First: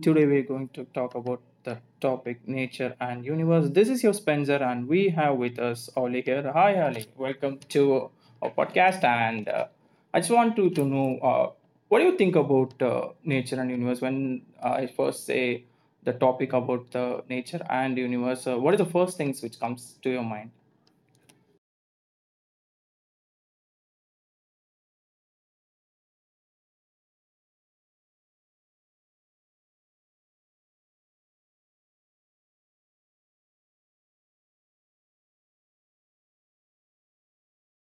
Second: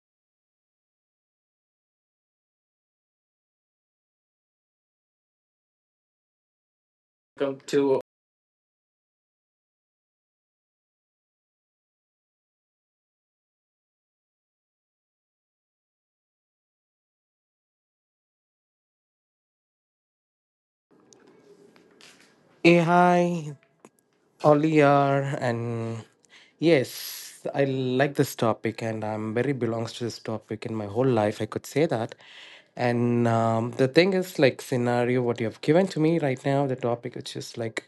Today we're going to talk about the topic nature and universe. This is your Spencer, and we have with us Ollie here. Hi, Ollie. Welcome Welcome to to our podcast. And I just want to know what do you think about nature and universe when I first say the topic about the nature and universe? What are the first things which comes to your mind? AI Oliar. And yes, I like this topic, and I'm very belongs to this topic in my whole life. I could say that. And the thing is, like scenario, what you have given to me right now, the topic which is like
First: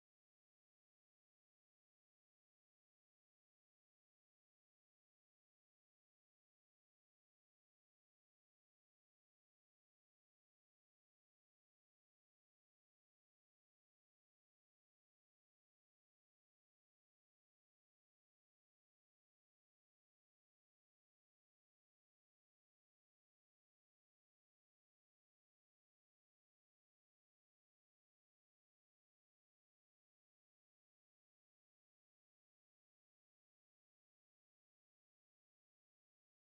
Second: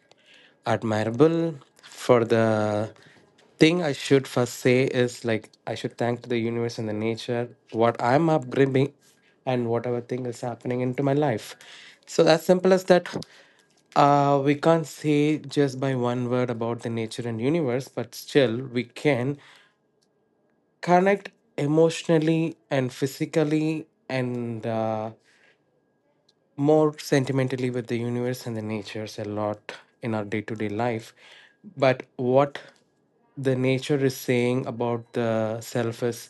admirable for the thing I should first say is like I should thank to the universe and the nature what I'm upgrading and whatever thing is happening into my life. So as simple as that. We can't say just by one word about the nature and universe, but still we can connect emotionally and physically and more sentimentally with the universe and the natures a lot in our day to day life. But what the nature is saying about the self is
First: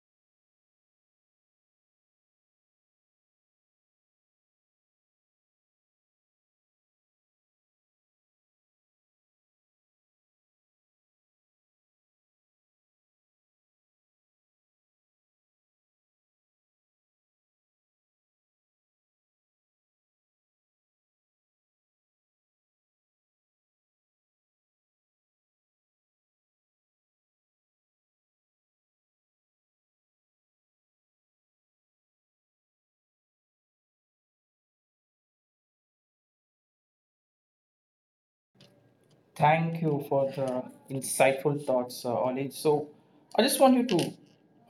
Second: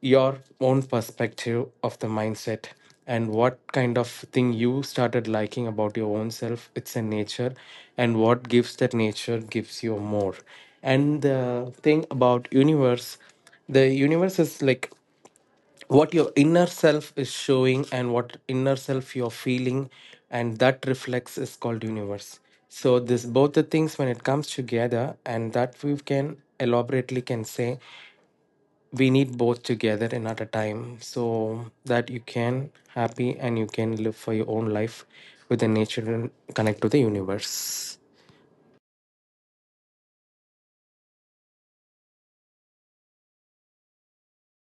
your own perspective of the mindset, and what kind of thing you started liking about your own self it's a nature, and what gives that nature gives you more. And the thing about universe, the universe is like what your inner self is showing and what inner self you're feeling, and that reflects is called universe. So this both the things when it comes together and that we can elaborately can say we need both together and at a time so that you can happy and you can live for your own life with the nature and connect to the universe. Thank you for the insightful thoughts, Ollie. So, I just want you to,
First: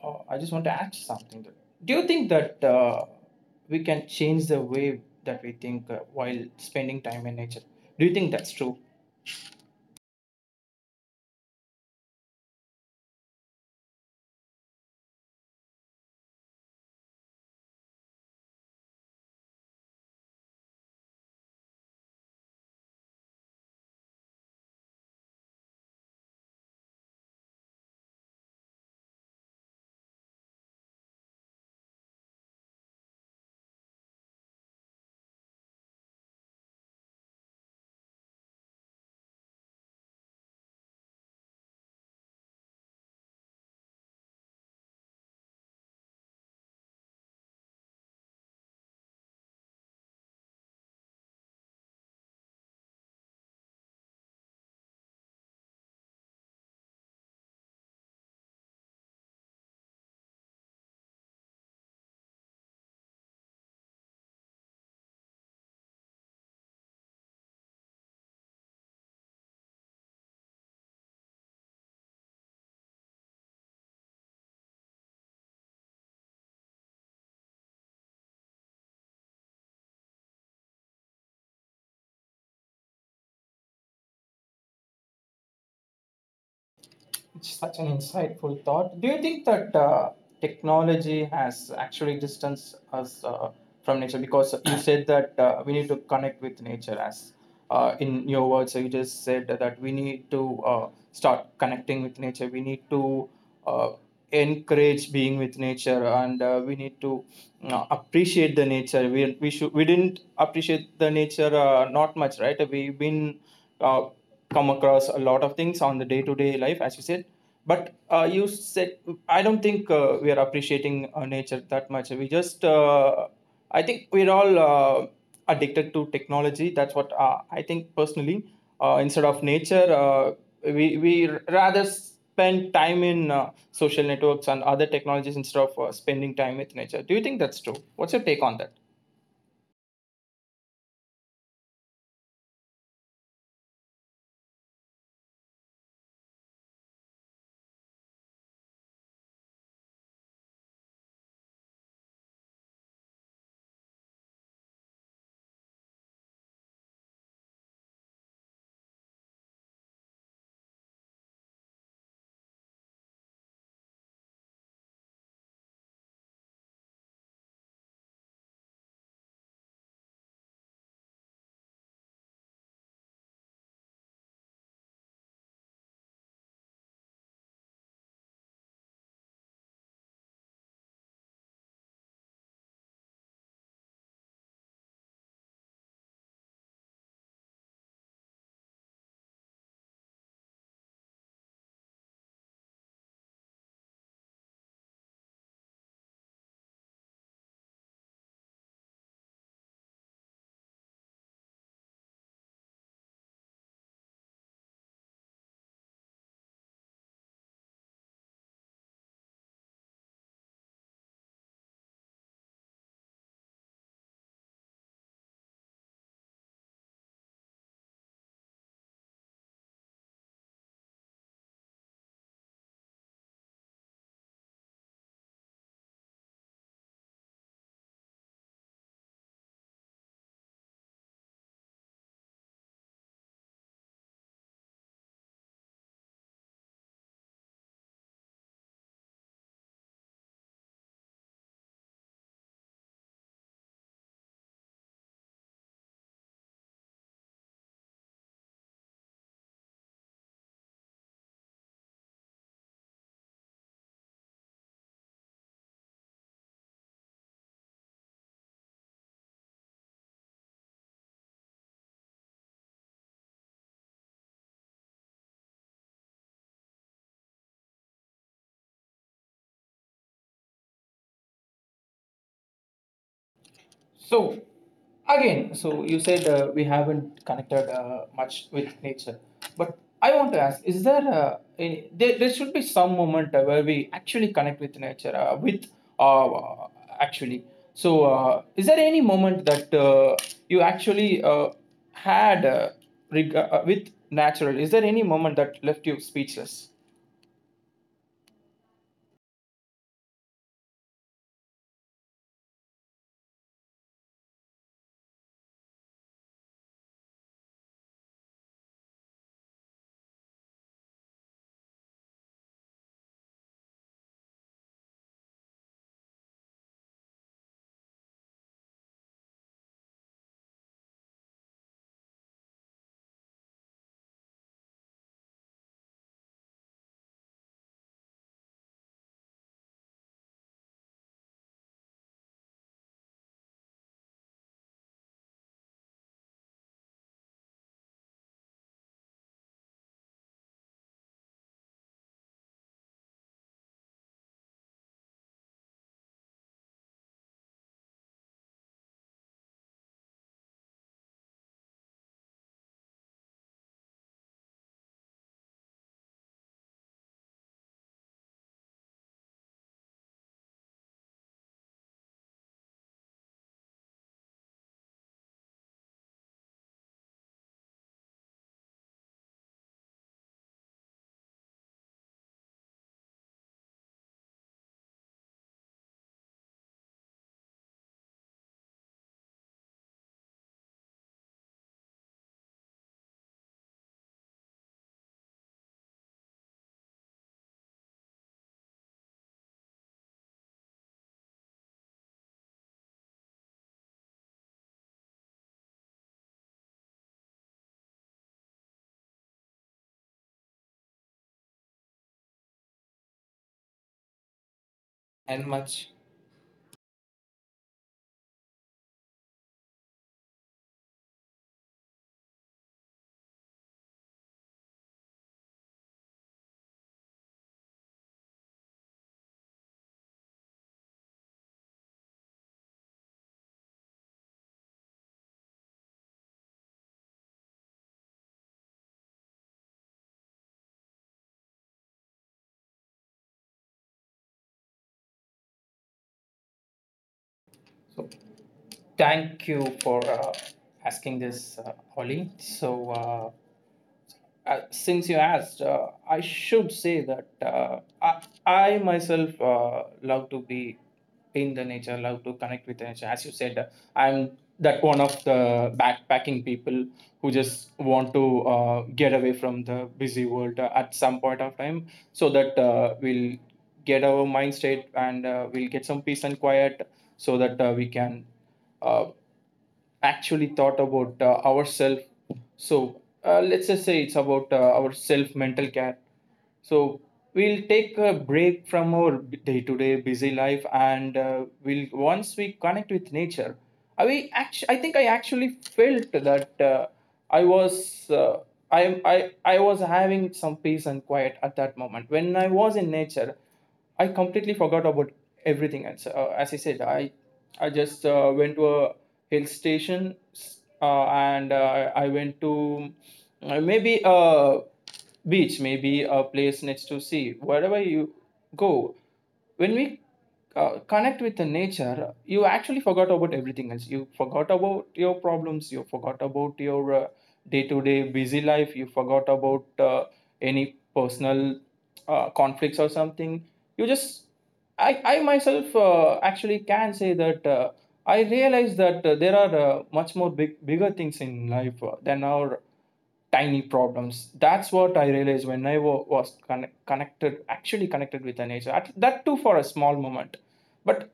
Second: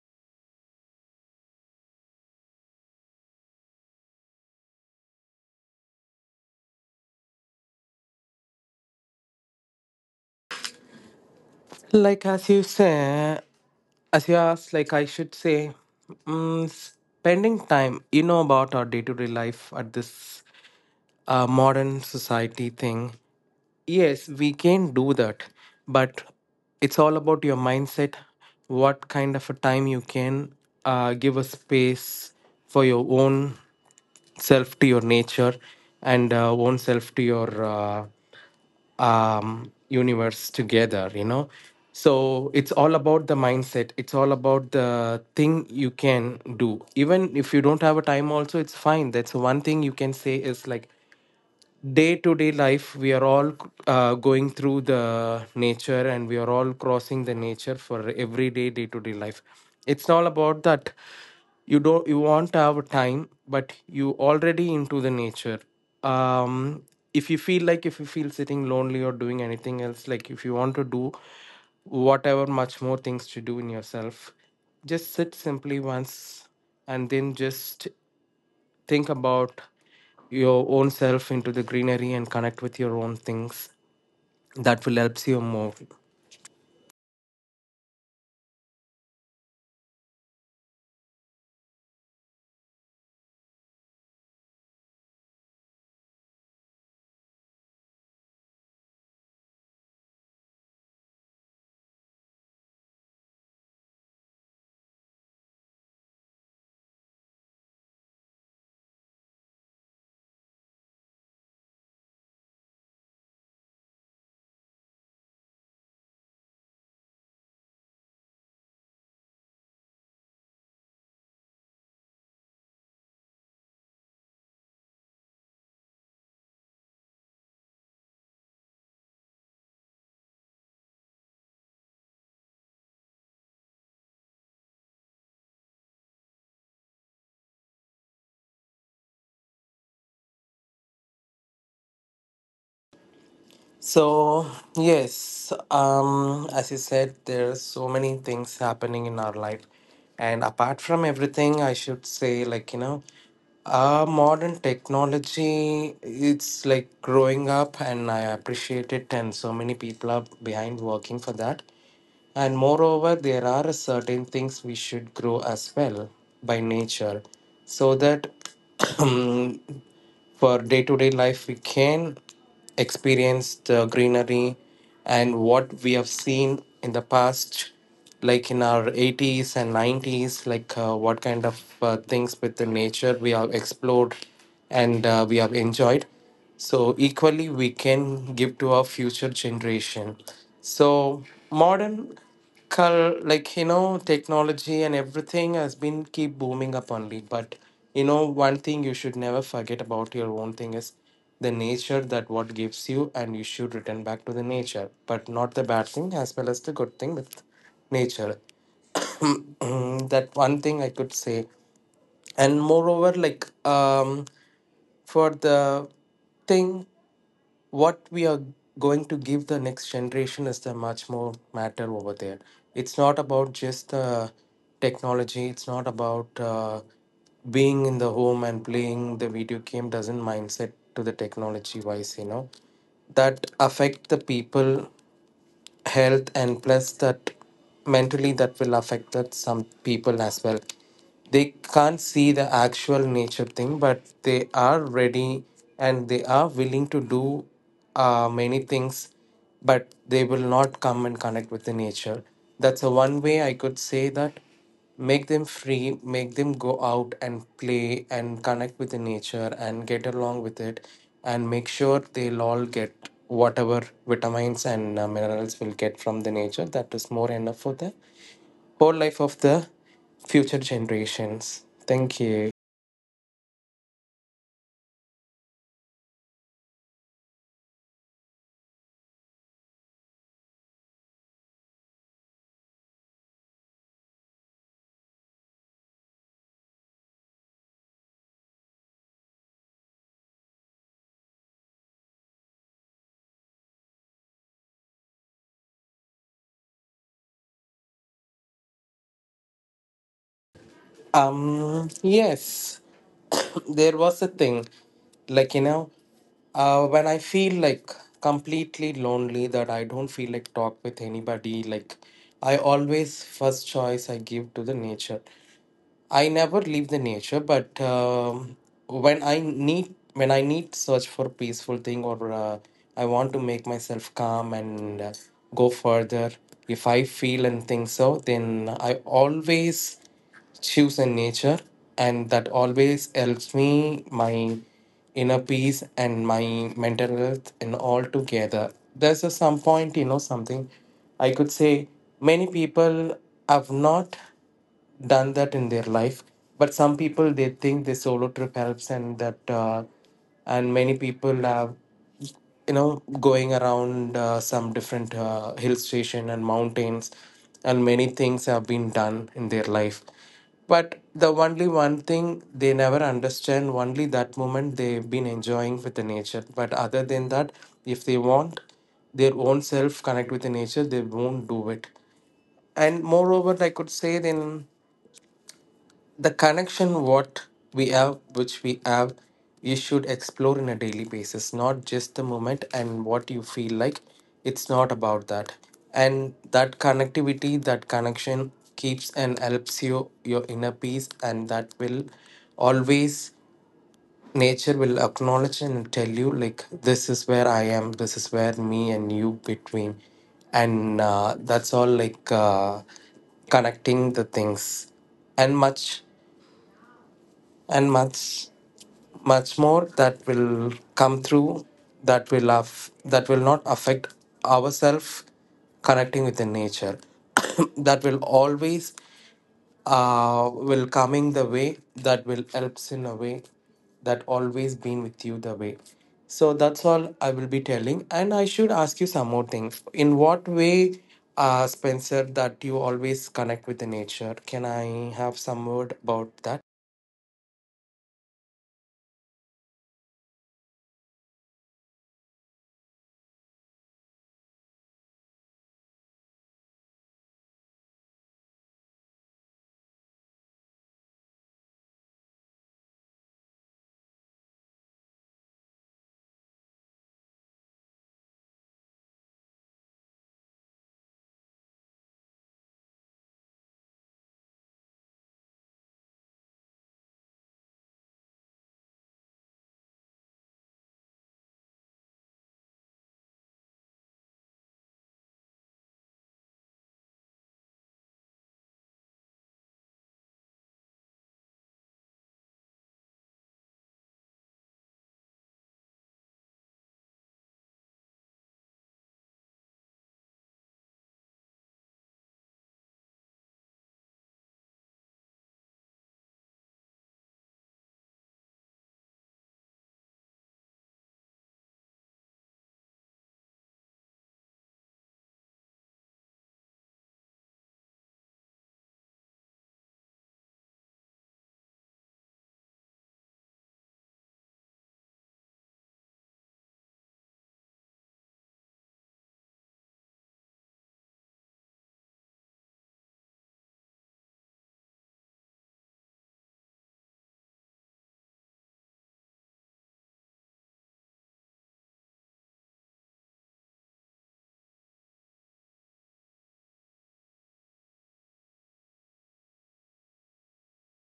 I just want to add something. Do you think that we can change the way that we think while spending time in nature? Do you think that's true? Like as you say, as you asked, like I should say, spending time, you know, about our day-to-day life at this modern society thing, yes we can do that. But it's all about your mindset, what kind of a time you can give a space for your own self to your nature, and own self to your universe together, you know. So it's all about the mindset, it's all about the thing you can do even if you don't have a time also, it's fine. That's one thing you can say is like day to day life, we are all going through the nature and we are all crossing the nature for everyday day to day life. It's all about that you don't you want our time, but you already into the nature. Um, if you feel like if you feel sitting lonely or doing anything else, like if you want to do whatever much more things to do in yourself, just sit simply once and then just think about your own self into the greenery and connect with your own things that will helps you more. It's such an insightful thought. Do you think that technology has actually distanced us from nature? Because you said that we need to connect with nature, as in your words, so you just said that we need to start connecting with nature. We need to uh, encourage being with nature, and we need to appreciate the nature. We didn't appreciate the nature, not much, right? We've been uh, come across a lot of things on the day to day life, as you said. But you said, I don't think we are appreciating nature that much. I think we're all addicted to technology. That's what I think personally. Instead of nature, we rather spend time in social networks and other technologies instead of spending time with nature. Do you think that's true? What's your take on that? So, yes, as you said, there are so many things happening in our life. And apart from everything, I should say, like, you know, modern technology, it's like growing up, and I appreciate it. And so many people are behind working for that. And moreover, there are certain things we should grow as well by nature, so that for day-to-day life we can experience the greenery and what we have seen in the past like in our 80s and 90s, like what kind of things with the nature we have explored and we have enjoyed, so equally we can give to our future generation. So modern like you know technology and everything has been keep booming up only, but you know one thing you should never forget about your own thing is the nature that what gives you, and you should return back to the nature but not the bad thing as well as the good thing with nature. That one thing I could say. And moreover, like for the thing what we are going to give the next generation is the much more matter over there. It's not about just the technology, it's not about being in the home and playing the video game doesn't mindset to the technology wise, you know, that affect the people health and plus that mentally that will affect that some people as well. They can't see the actual nature thing, but they are ready and they are willing to do many things, but they will not come and connect with the nature. That's the one way I could say, that make them free, make them go out and play and connect with the nature and get along with it, and make sure they'll all get whatever vitamins and minerals will get from the nature that is more enough for the whole life of the future generations. Thank you. So again, so you said we haven't connected much with nature, but I want to ask: is there there should be some moment where we actually connect with nature with uh, actually? So is there any moment that you actually had with natural? Is there any moment that left you speechless Yes, there was a thing, like you know, when I feel like completely lonely that I don't feel like talk with anybody, like I always first choice I give to the nature. I never leave the nature, but when I need, when I need search for peaceful thing, or I want to make myself calm and go further. If I feel and think so, then I always choose in nature, and that always helps me, my inner peace and my mental health and all together. There's a some point, you know, something I could say many people have not done that in their life, but some people they think the solo trip helps, and that and many people have, you know, going around some different hill station and mountains and many things have been done in their life. But the only one thing they never understand, only that moment they've been enjoying with the nature, but other than that, if they want their own self connect with the nature, they won't do it. And moreover, I could say then the connection what we have, which we have, you should explore in a daily basis, not just the moment and what you feel like. It's not about that. And that connectivity, that connection keeps and helps you your inner peace, and that will always, nature will acknowledge and tell you, like, this is where I am, this is where me and you between, and that's all, like connecting the things. and And much, much? and much, much more that will come through, that will that will not affect ourselves connecting with the nature. That will always will coming the way that will helps in a way, that always been with you the way. So that's all I will be telling, and I should ask you some more things. In what way, Spencer, that you always connect with the nature? Can I have some word about that? So thank you for asking this, Ollie. So. Since you asked, I should say that I myself love to be in the nature, love to connect with nature. As you said, I'm that one of the backpacking people who just want to get away from the busy world at some point of time, so that we'll get our mind state, and we'll get some peace and quiet, so that we can uh, actually thought about ourselves. So let's just say it's about our self mental care. So we'll take a break from our day to day busy life, and we'll once we connect with nature. I think I actually felt that I was. Uh, I was having some peace and quiet at that moment. When I was in nature, I completely forgot about everything. As I said, I just went to a hill station, and I went to, maybe a beach, maybe a place next to sea, wherever you go. When we connect with the nature, you actually forgot about everything else, you forgot about your problems, you forgot about your day-to-day busy life, you forgot about any personal conflicts or something. You just, I myself actually can say that I realize that there are, much more bigger things in life than our tiny problems. That's what I realized when I was connected, actually connected with the nature. That too for a small moment. But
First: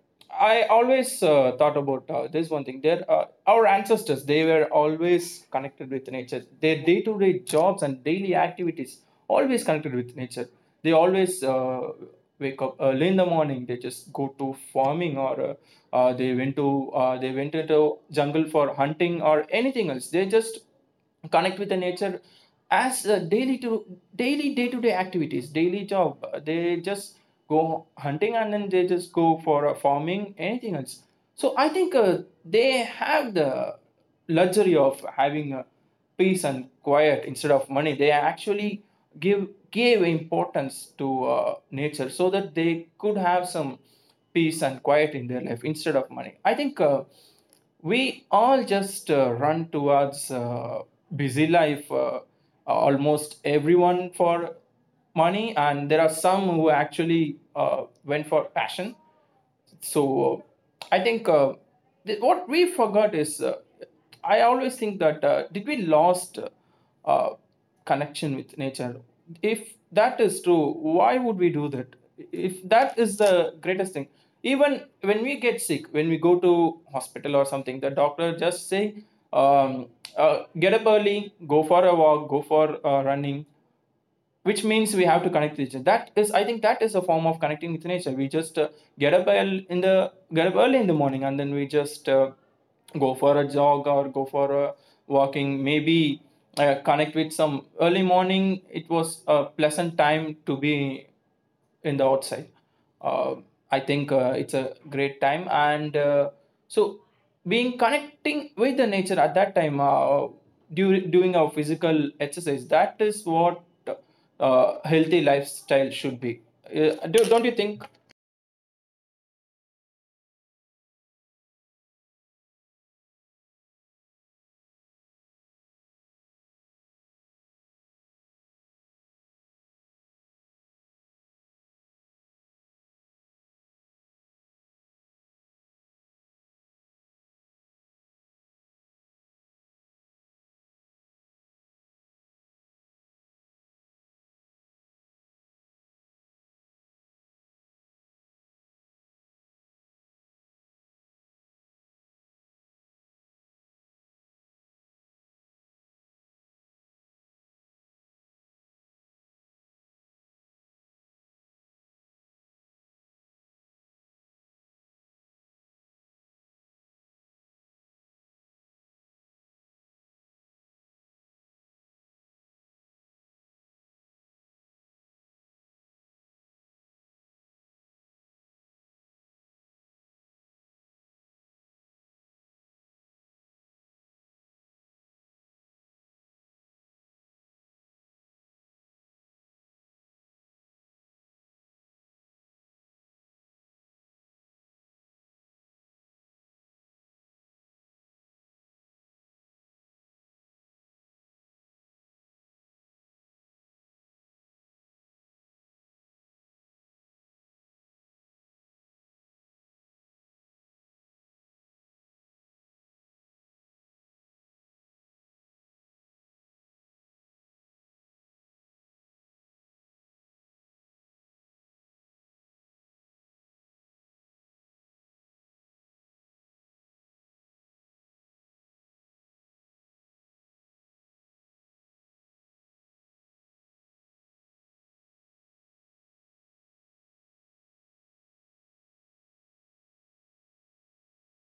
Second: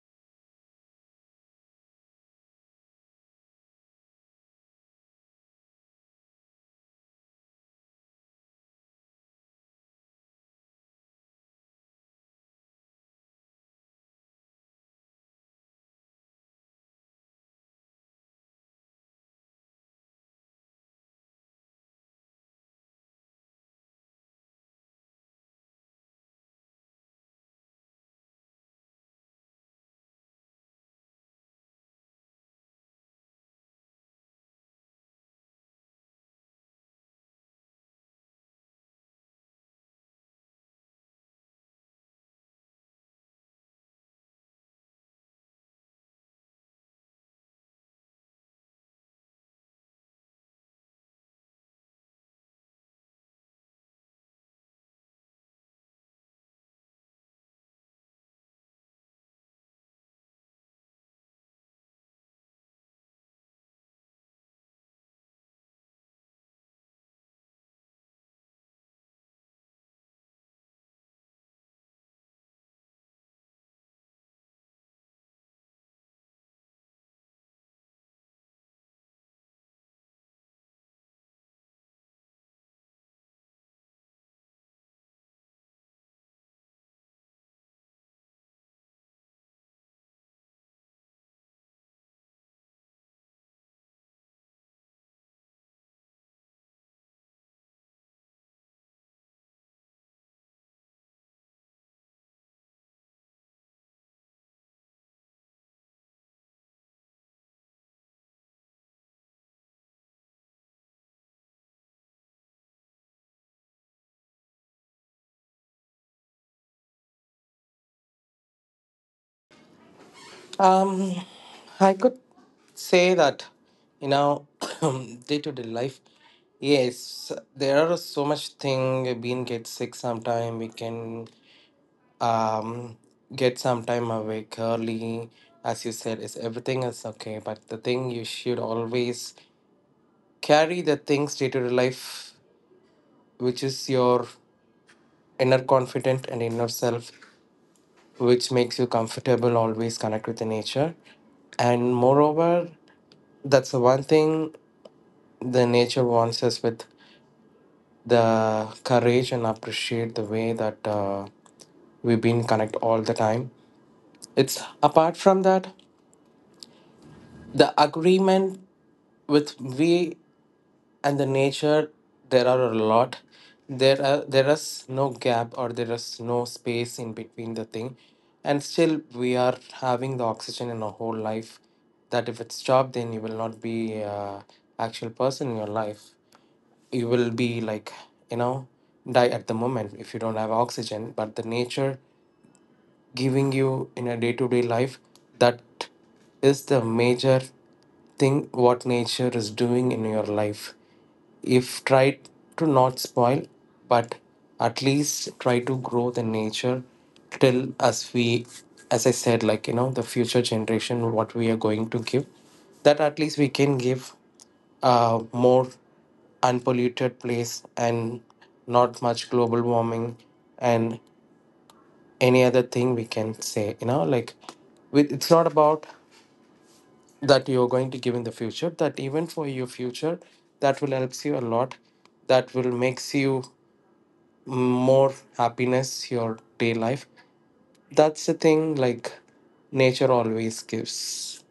I always thought about this one thing there. Our ancestors, they were always connected with nature, their day-to-day jobs and daily activities always connected with nature. They always wake up early in the morning, they just go to farming, or uh, they went to they went into jungle for hunting or anything else. They just connect with the nature as daily to daily day to day activities, daily job. They just go hunting, and then they just go for farming, anything else. So I think they have the luxury of having peace and quiet instead of money. They actually give gave importance to nature, so that they could have some peace and quiet in their life instead of money. I think we all just run towards busy life, almost everyone for money, and there are some who actually went for passion. So I think what we forgot is, I always think that did we lost uh, connection with nature? If that is true, why would we do that if that is the greatest thing? Even when we get sick, when we go to hospital or something, the doctor just say, um, get up early, go for a walk, go for running. Which means we have to connect with nature. That is, I think, that is a form of connecting with nature. We just get up early in the morning, and then we just go for a jog or go for a walking. Maybe connect with some early morning. It was a pleasant time to be in the outside. Uh, I think it's a great time, and so being connecting with the nature at that time during doing our physical exercise. That is what healthy lifestyle should be. Don't you think? Um, I could say that, you know, day to day life, yes, there are so much thing. Being get sick sometime, we can um get sometime awake early. As you said, is everything is okay. But the thing you should always carry the things day to day life, which is your inner confident and inner self, which makes you comfortable, always connect with the nature. And moreover, that's the one thing the nature wants us with the courage and appreciate the way that we've been connect all the time. It's apart from that, the agreement with we and the nature, there are a lot, there are, there is no gap, or there is no space in between the thing, and still we are having the oxygen in our whole life that if it's stopped, then you will not be actual person in your life. You will be like, you know, die at the moment if you don't have oxygen, but the nature giving you in a day-to-day life, that is the major thing what nature is doing in your life. If try to not spoil, but at least try to grow the nature, till as we, as I said, like you know, the future generation what we are going to give, that at least we can give a more unpolluted place and not much global warming and any other thing we can say, you know, like, with, it's not about that you're going to give in the future, that even for your future that will helps you a lot, that will makes you more happiness your day life. That's the thing, like nature always gives.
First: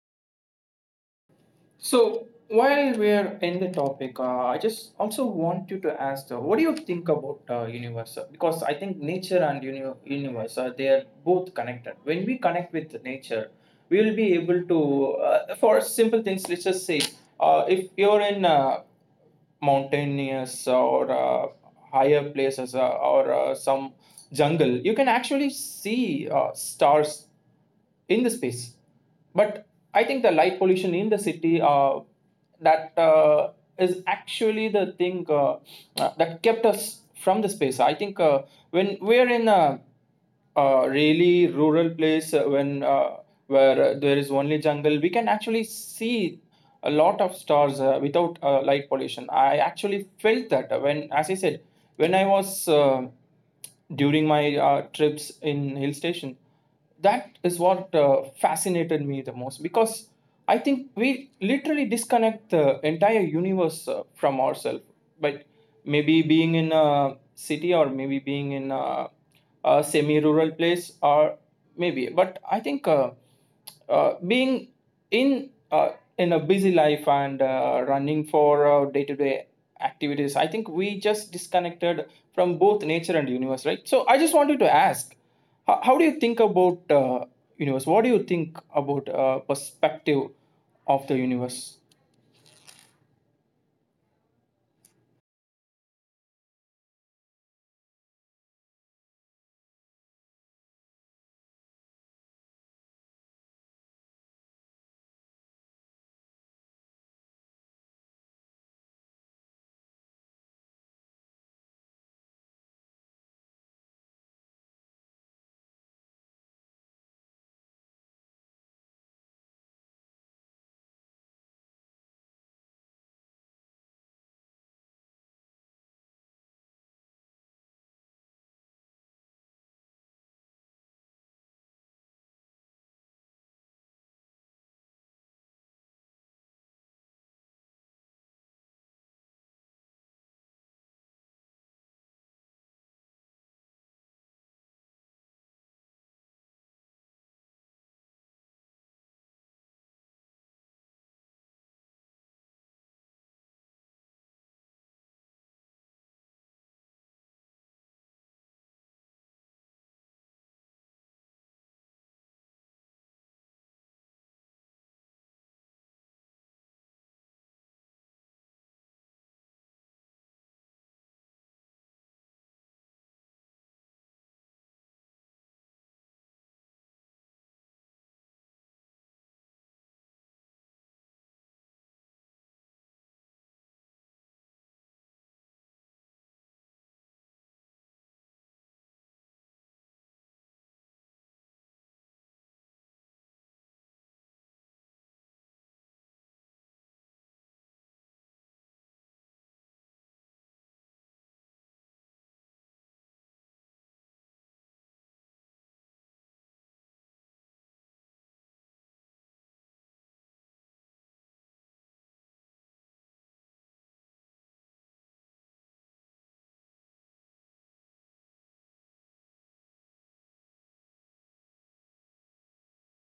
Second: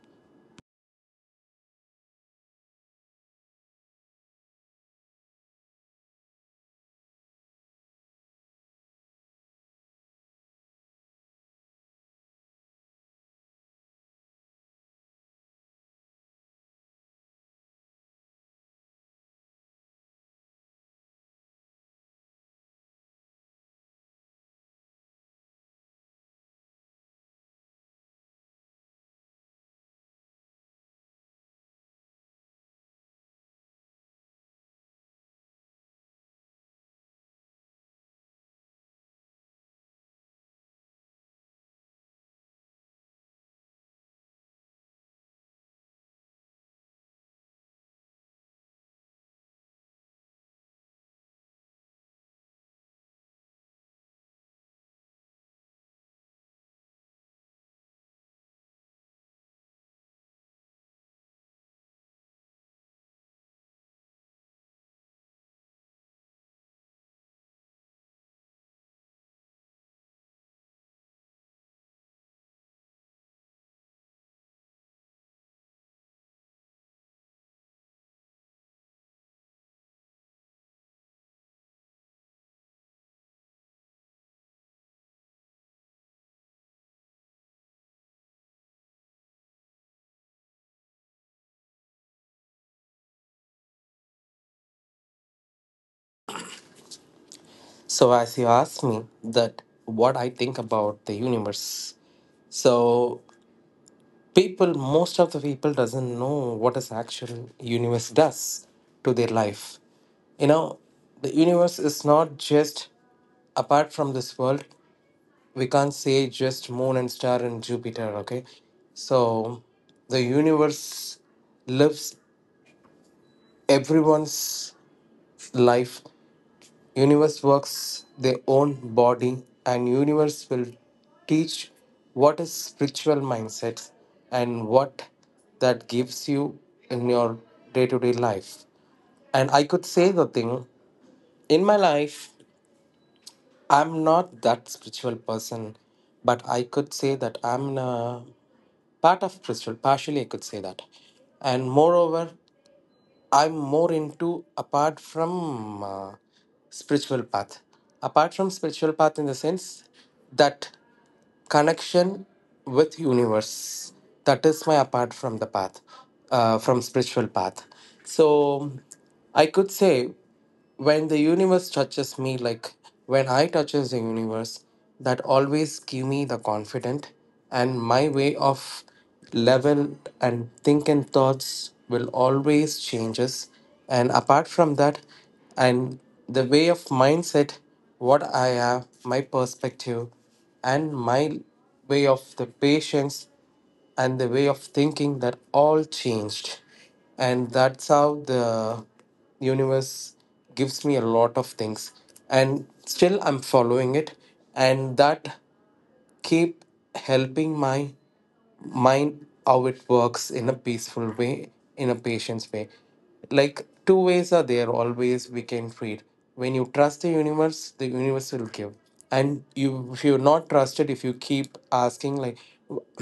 So while we're in the topic, I just also want you to ask, what do you think about universe? Because I think nature and universe, they are both connected. When we connect with nature, we will be able to, for simple things, let's just say, if you're in mountainous or higher places or some jungle, you can actually see stars in the space. But I think the light pollution in the city, that is actually the thing that kept us from the space. I think when we're in a really rural place, when where there is only jungle, we can actually see a lot of stars without light pollution. I actually felt that when, as I said, when I was during my trips in hill station. That is what fascinated me the most, because I think we literally disconnect the entire universe from ourselves. But maybe being in a city, or maybe being in a semi rural place, or maybe. But I think being in uh, in a busy life, and running for day-to-day activities, I think we just disconnected from both nature and universe, right? So I just wanted to ask, how do you think about universe? What do you think about perspective of the universe? So as you asked me that what I think about the universe, so people, most of the people doesn't know what is actual universe does to their life, you know. The universe is not just apart from this world, we can't say just moon and star and Jupiter, okay. So the universe lives everyone's life. Universe works their own body, and universe will teach what is spiritual mindset and what that gives you in your day-to-day life. And I could say the thing in my life, I'm not that spiritual person, but I could say that I'm in a part of spiritual. Partially, I could say that, and moreover, I'm more into apart from spiritual path. Apart from spiritual path, in the sense that connection with universe, that is my apart from the path from spiritual path. So I could say, when the universe touches me, like when I touches the universe, that always give me the confident, and my way of level and think and thoughts will always changes. And apart from that, and the way of mindset, what I have, my perspective, and my way of the patience and the way of thinking, that all changed. And that's how the universe gives me a lot of things, and still I'm following it, and that keep helping my mind how it works in a peaceful way, in a patient's way. Like two ways are there always we can treat. When you trust the universe will give. And you, if you're not trusted, if you keep asking like wh-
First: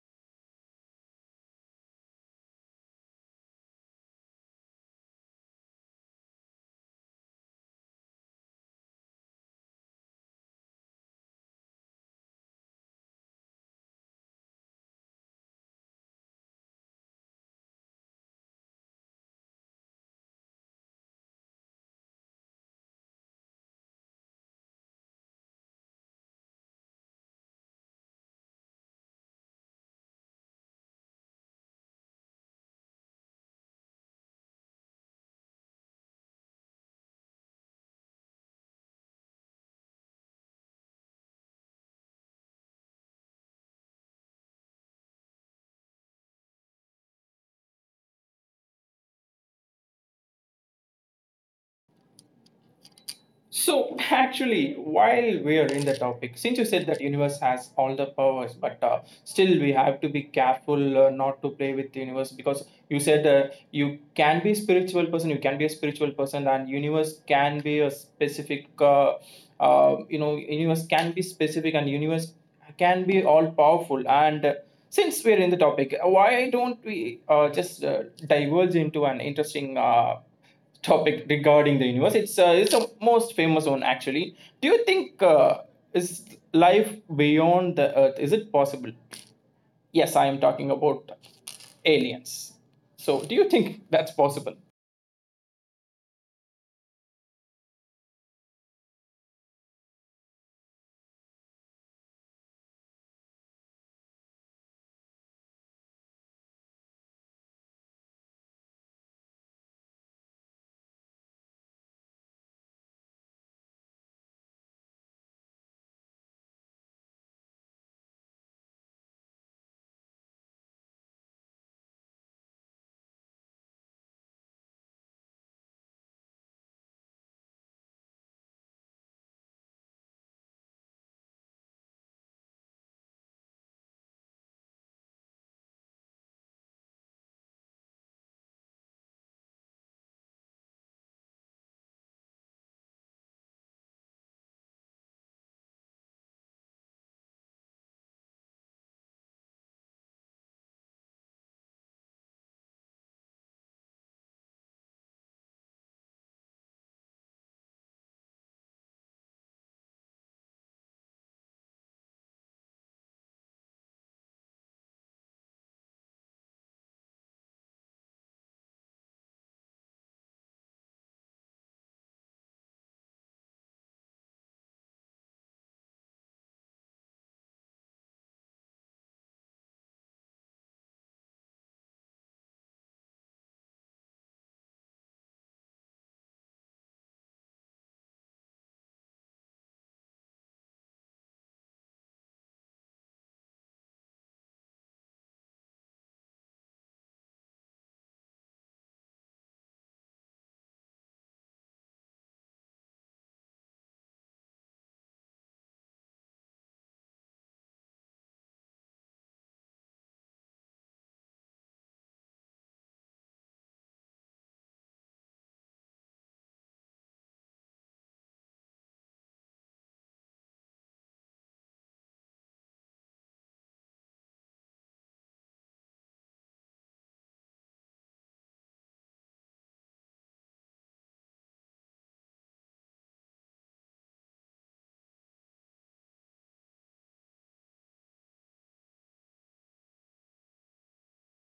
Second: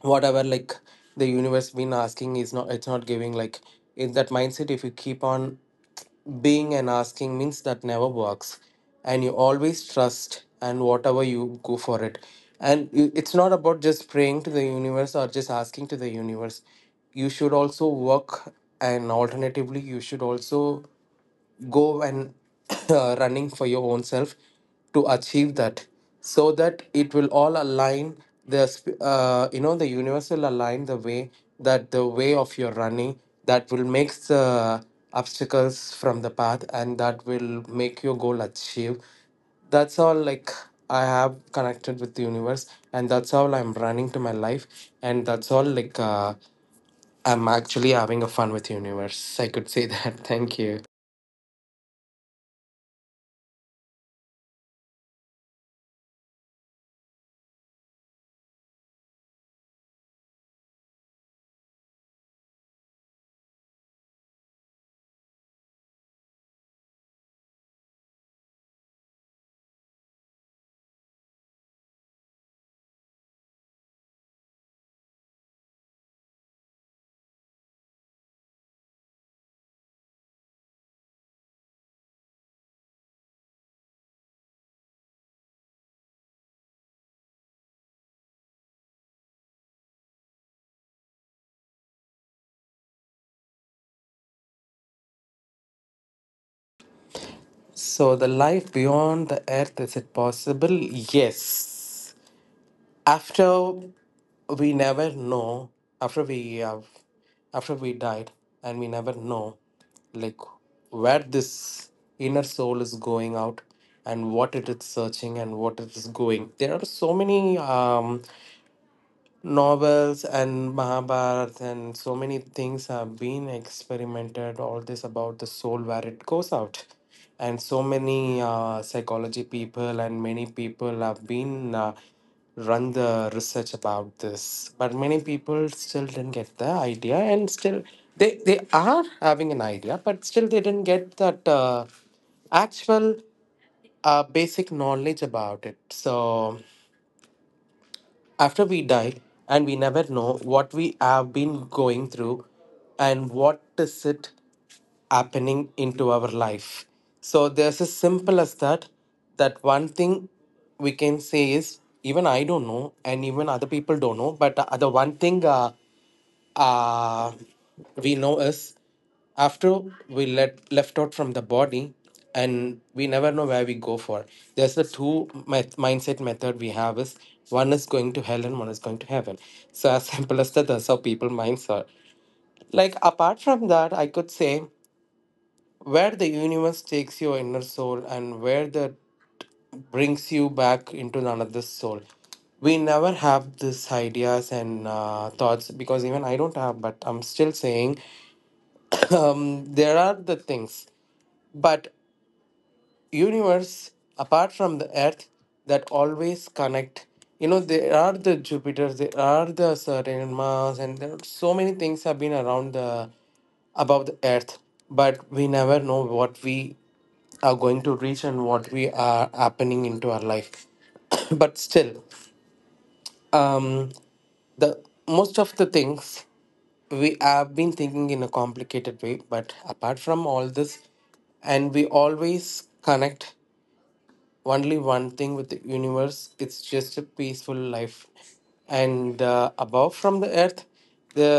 whatever, like the universe been asking is not, it's not giving, like in that mindset if you keep on being and asking means, that never works. And you always trust and whatever you go for it, and it's not about just praying to the universe or just asking to the universe, you should also work. And alternatively you should also go and running for your own self to achieve that, so that it will all align. You know, the universe will align the way, that the way of your running, that will make the obstacles from the path, and that will make your goal achieve. That's all, like I have connected with the universe, and that's all I'm running to my life. And that's all, like I'm actually having a fun with universe, I could say that. Thank you. So actually, while we're in the topic, since you said that universe has all the powers, but still we have to be careful not to play with the universe, because you said you can be spiritual person, you can be a spiritual person, and universe can be a specific, universe can be specific, and universe can be all powerful. And since we're in the topic, why don't we just diverge into an interesting topic regarding the universe. It's the most famous one, actually. Do you think is life beyond the Earth? Is it possible? Yes, I am talking about aliens. So, do you think that's possible? So, the life beyond the earth, is it possible? Yes. After we never know, after we have, after we died, and we never know, like where this inner soul is going out and what it is searching and what it is going. There are so many. Novels and Mahabharat and so many things have been experimented. All this about the soul where it goes out, and so many psychology people and many people have been run the research about this, but many people still didn't get the idea, and still they are having an idea, but still they didn't get that actual basic knowledge about it. So. After we die, and we never know what we have been going through and what is it happening into our life. So there's as simple as that. That one thing we can say is, even I don't know, and even other people don't know. But the one thing uh, we know is, after we let left out from the body, and we never know where we go for. There's the two mindset method we have is, one is going to hell and one is going to heaven. So as simple as that, that's how people minds are. Like apart from that I could say, where the universe takes your inner soul and where that brings you back into another soul, we never have these ideas and thoughts, because even I don't have, but I'm still saying. There are the things, but universe apart from the earth, that always connect. You know, there are the jupiters, there are the certain mars, and there are so many things have been around the above the earth. But we never know what we are going to reach and what we are happening into our life. But still, um the most of the things we have been thinking in a complicated way, but apart from all this, and we always connect only one thing with the universe. It's just a peaceful life. And above from the earth, the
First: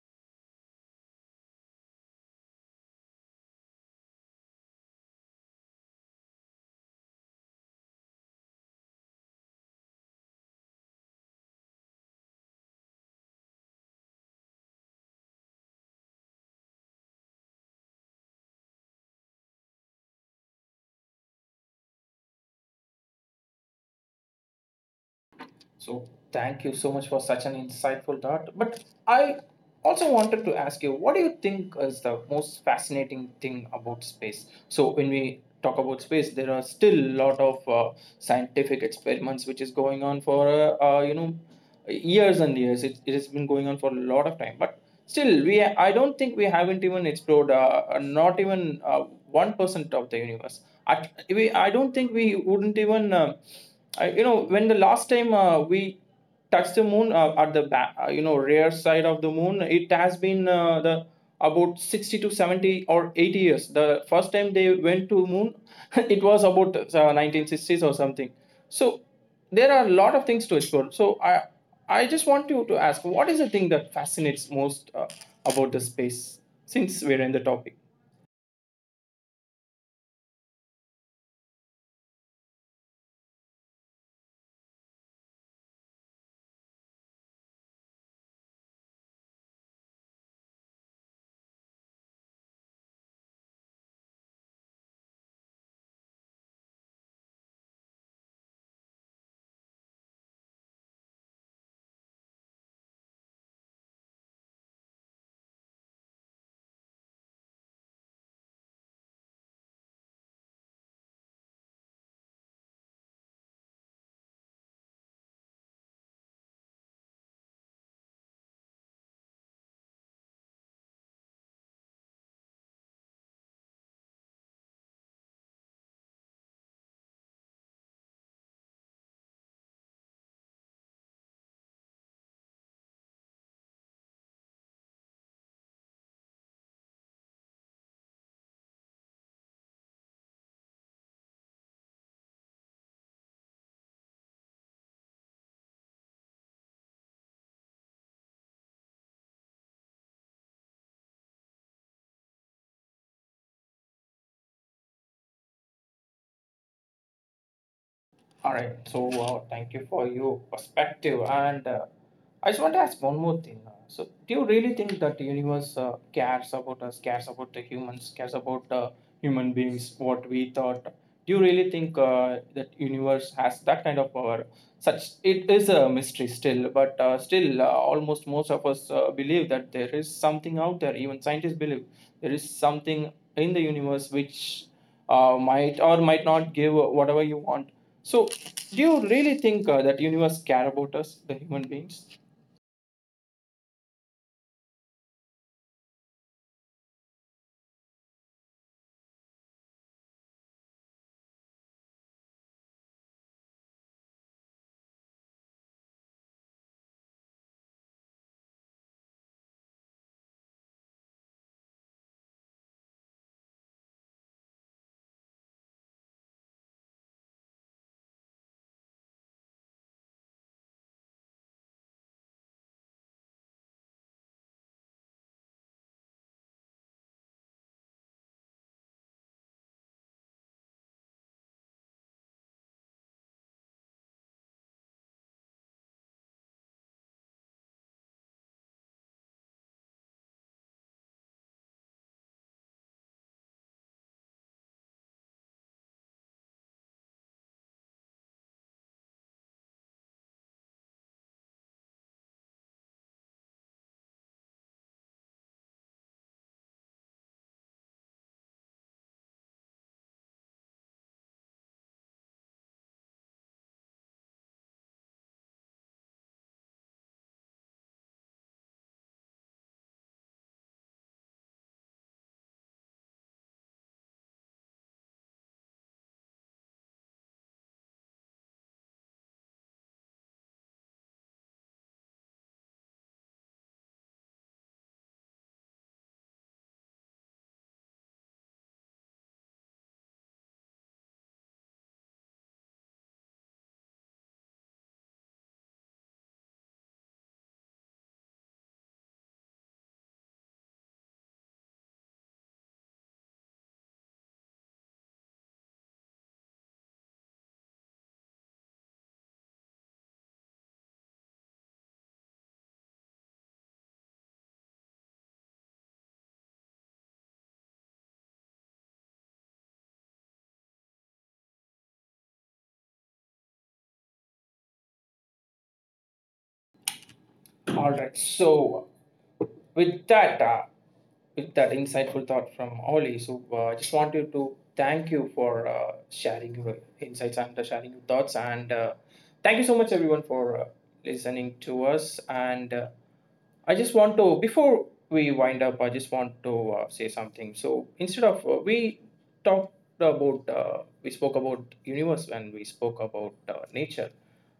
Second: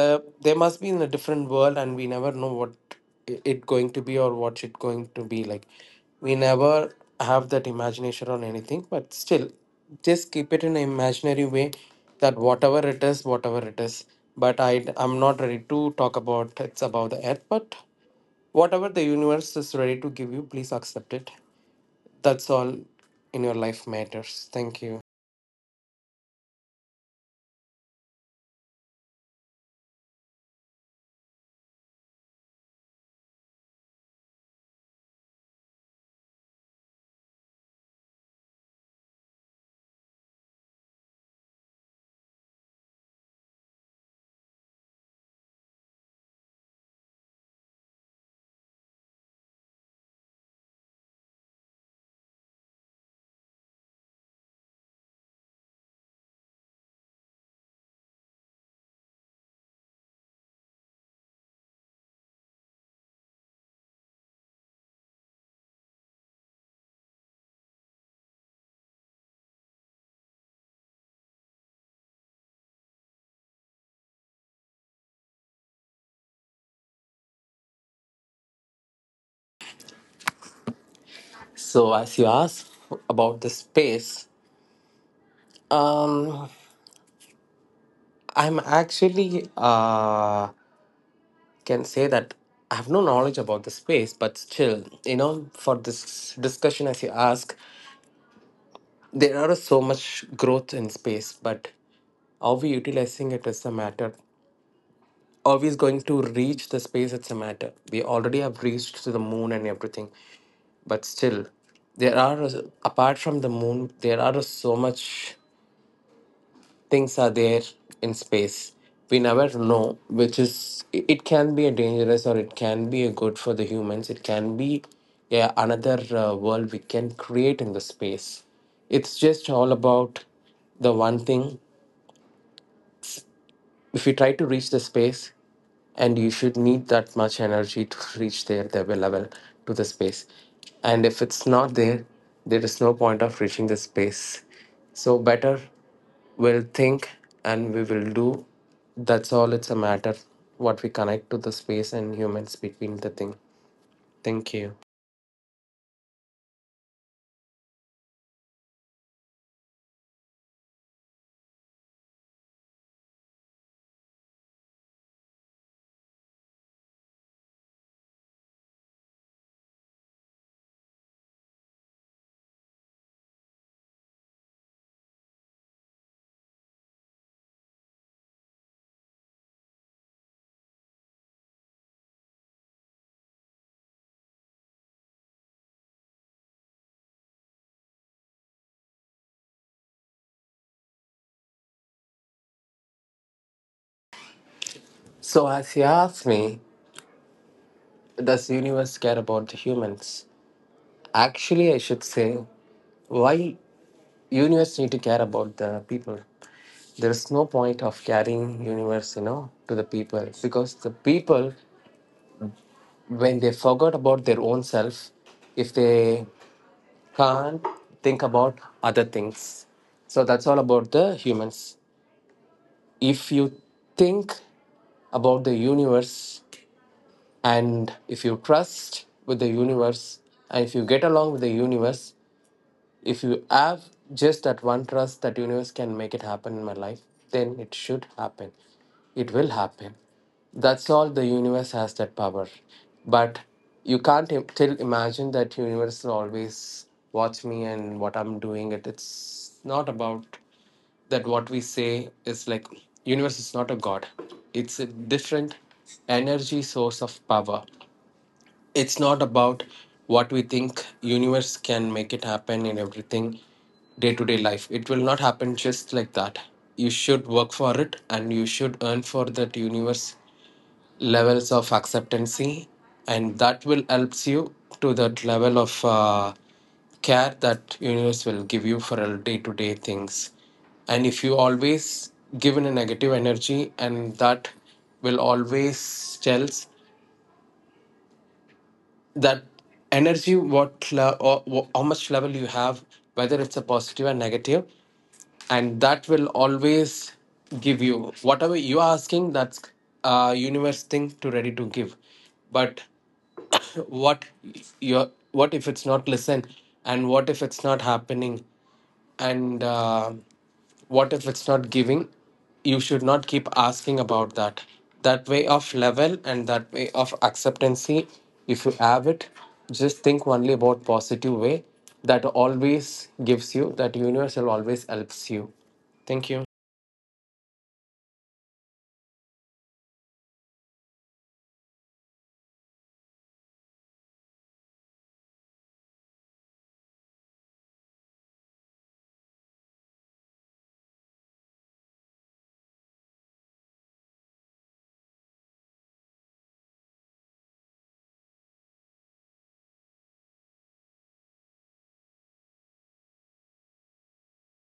there must be in a different world, and we never know what it going to be or what it going to be like. We never have that imagination on anything, but still just keep it in an imaginary way, that whatever it is, whatever it is. But I'm not ready to talk about, it's about the earth. But whatever the universe is ready to give you, please accept it. That's all in your life matters. Thank you. So, thank you so much for such an insightful thought. But I also wanted to ask you, what do you think is the most fascinating thing about space? So, when we talk about space, there are still a lot of scientific experiments which is going on for years and years. It has been going on for a lot of time, but still we I don't think we haven't even explored not even 1% of the universe. I don't think we wouldn't even you know when the last time we touched the moon at the back, you know, rear side of the moon. It has been the about 60 to 70 or 80 years the first time they went to moon. It was about 1960s or something. So there are a lot of things to explore. So I just want you to ask, what is the thing that fascinates most about the space, since we're in the topic? So as you asked about the space, um I'm actually can say that I have no knowledge about the space. But still, you know, for this discussion as you ask, there are so much growth in space, but are we utilizing it as a matter? Are we going to reach the space? It's a matter. We already have reached to the moon and everything, but still there are, apart from the moon, there are so much things are there in space. We never know which is it, can be a dangerous or it can be a good for the humans. It can be, yeah, another world we can create in the space. It's just all about the one thing. If we try to reach the space, and you should need that much energy to reach there the level to the space, and if it's not there, there is no point of reaching the space. So better we'll think and we will do. That's all. It's a matter what we connect to the space and humans between the thing. Thank you. All right. So, thank you for your perspective. And I just want to ask one more thing. So do you really think that the universe cares about us, cares about the humans, cares about human beings, what we thought? Do you really think that universe has that kind of power? Such it is a mystery still, but still almost most of us believe that there is something out there. Even scientists believe there is something in the universe which might or might not give whatever you want. So, do you really think that universe care about us, the human beings? So as you asked me, does universe care about the humans? Actually I should say, why universe need to care about the people? There is no point of carrying universe, you know, to the people, because the people, when they forgot about their own self, if they can't think about other things. So that's all about the humans. If you think about the universe, and if you trust with the universe, and if you get along with the universe, if you have just that one trust that universe can make it happen in my life, then it should happen. It will happen. That's all. The universe has that power. But you can't still imagine that universe will always watch me and what I'm doing. It, it's not about that. What we say is, like, universe is not a god. It's a different energy source of power. It's not about what we think universe can make it happen in everything day to day life. It will not happen just like that. You should work for it, and you should earn for that universe levels of acceptancy. And that will helps you to that level of care that universe will give you for day to day things. And if you always given a negative energy, and that will always tells that energy what or how much level you have, whether it's a positive or negative, and that will always give you whatever you are asking. That's a universe thing to ready to give. But what your, what if it's not listened, and what if it's not happening, and what if it's not giving, you should not keep asking about that. That way of level and that way of acceptancy, if you have it, just think only about positive way. That always gives you, that universal always helps you. Thank you. All right. So, with that, uh, with that insightful thought from Ollie, so I just want you to thank you for sharing your insights and sharing your thoughts, and thank you so much, everyone, for listening to us and. I just want to, Before we wind up, I just want to say something. So instead of, we talked about, we spoke about universe, and we spoke about nature.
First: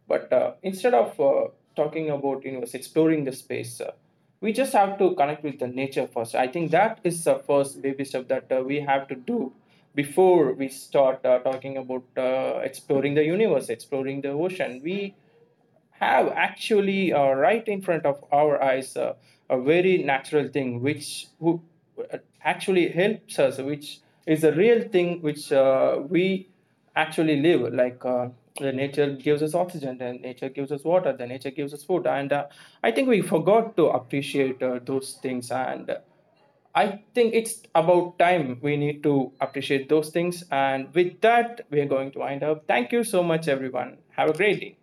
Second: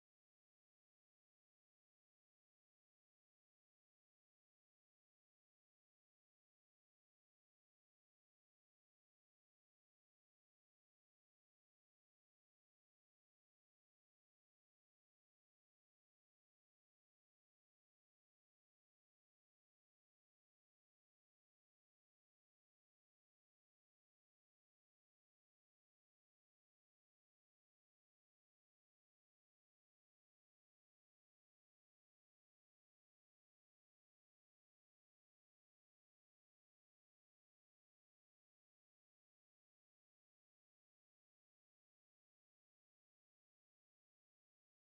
But instead of talking about universe, exploring the space, we just have to connect with the nature first. I think that is the first baby step that we have to do before we start talking about exploring the universe, exploring the ocean. We have actually right in front of our eyes a very natural thing which actually helps us, which is a real thing, which we actually live like. The nature gives us oxygen, then nature gives us water, then nature gives us food. And I think we forgot to appreciate those things. And I think it's about time we need to appreciate those things, and with that we are going to wind up. Thank you so much, everyone, have a great day.